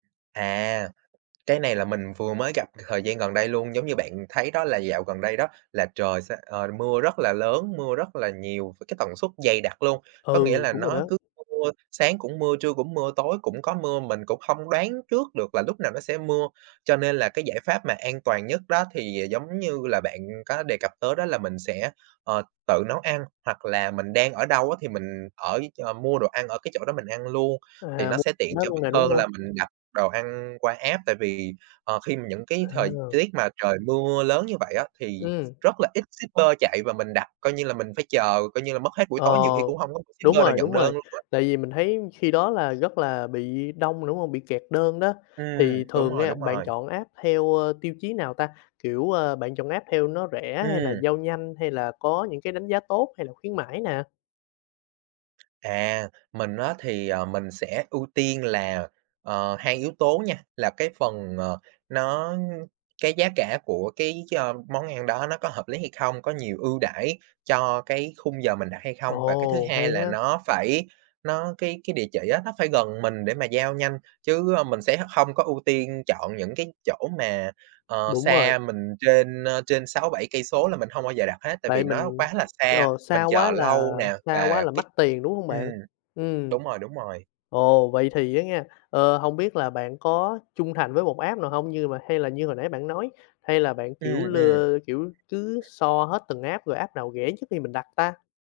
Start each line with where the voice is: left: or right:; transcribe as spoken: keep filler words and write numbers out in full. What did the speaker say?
right: À, cái này là mình vừa mới gặp thời gian gần đây luôn, giống như bạn thấy đó là dạo gần đây đó là trời sẽ, ờ, mưa rất là lớn, mưa rất là nhiều với cái tần suất dày đặc luôn. Có nghĩa
left: Ừ,
right: là
left: đúng rồi
right: nó
left: đó.
right: cứ mưa, sáng cũng mưa, trưa cũng mưa, tối cũng có mưa, mình cũng hông đoán trước được là lúc nào nó sẽ mưa. Cho nên là cái giải pháp mà an toàn nhất đó thì, à, giống như là bạn, ừm, có đề cặp tới đó là mình sẽ, ờ, tự nấu ăn hoặc là mình đang ở đâu á thì mình ở ch mua đồ ăn ở cái chỗ đó mình ăn luôn thì
left: À,
right: nó
left: mua
right: sẽ tiện
left: [unintelligible] hết
right: cho
left: luôn
right: mình
left: nè, đúng
right: hơn
left: hông?
right: là mình đặt đồ ăn qua app, tại vì, ờ, khi mà những cái thời
left: À.
right: tiết mà trời mưa lớn như vậy á thì
left: Ừm.
right: rất là ít shipper chạy và mình đặt coi như là mình phải chờ, coi như là mất hết buổi
left: Ờ,
right: tối nhiều khi cũng hông có [unintelligible]
left: đúng
right: shipper nào
left: rồi,
right: nhận
left: đúng
right: đơn
left: rồi.
right: luôn á.
left: Tại vì mình thấy khi đó là, rất là, bị đông mà, đúng hông? Bị kẹt đơn đó.
right: Ừm,
left: Thì
right: đúng
left: thường
right: rồi,
left: nha,
right: đúng
left: bạn
right: rồi.
left: chọn app theo, ơ, tiêu chí nào ta. Kiểu, a, bạn chọn app theo nó rẻ hay là
right: Ừm.
left: giao nhanh hay là có những cái đánh giá tốt hay là khuyến mãi nè?
right: À, mình á thì, ờ, mình sẽ ưu tiên là, ờ, hai yếu tố nha. Là cái phần, ờ, nó cái giá cả của cái cho món ăn đó nó có hợp lý hay không? Có nhiều ưu đãi cho cái khung giờ mình đặt hay không? Và cái thứ
left: Ồ, hay
right: hai là
left: á.
right: nó phải nó cái cái địa chỉ á nó phải gần mình để mà giao nhanh chứ, ơ, mình sẽ h hông có ưu tiên chọn những cái chỗ mà, ờ,
left: Đúng rồi.
right: xa mình trên, ơ, trên sáu, bảy cây số là mình hông bao giờ đặt hết. Tại vì
left: Tại
right: nó
left: mình,
right: quá là xa,
left: ờ,
right: mình
left: xa
right: chờ
left: quá là
right: lâu nè
left: xa quá
right: và
left: là
right: cái
left: mắc tiền, đúng hông
right: ừm,
left: bạn? Ừm.
right: đúng rồi, đúng rồi.
left: Ồ, vậy thì á nghen. Ờ, hông biết là bạn có trung thành với một app nào hông? Như mà hay là như hồi nãy bạn nói, hay là bạn kiểu,
right: Ừm, ừm.
left: lơ kiểu, cứ so hết từng app rồi app nào rẻ trước khi mình đặt ta?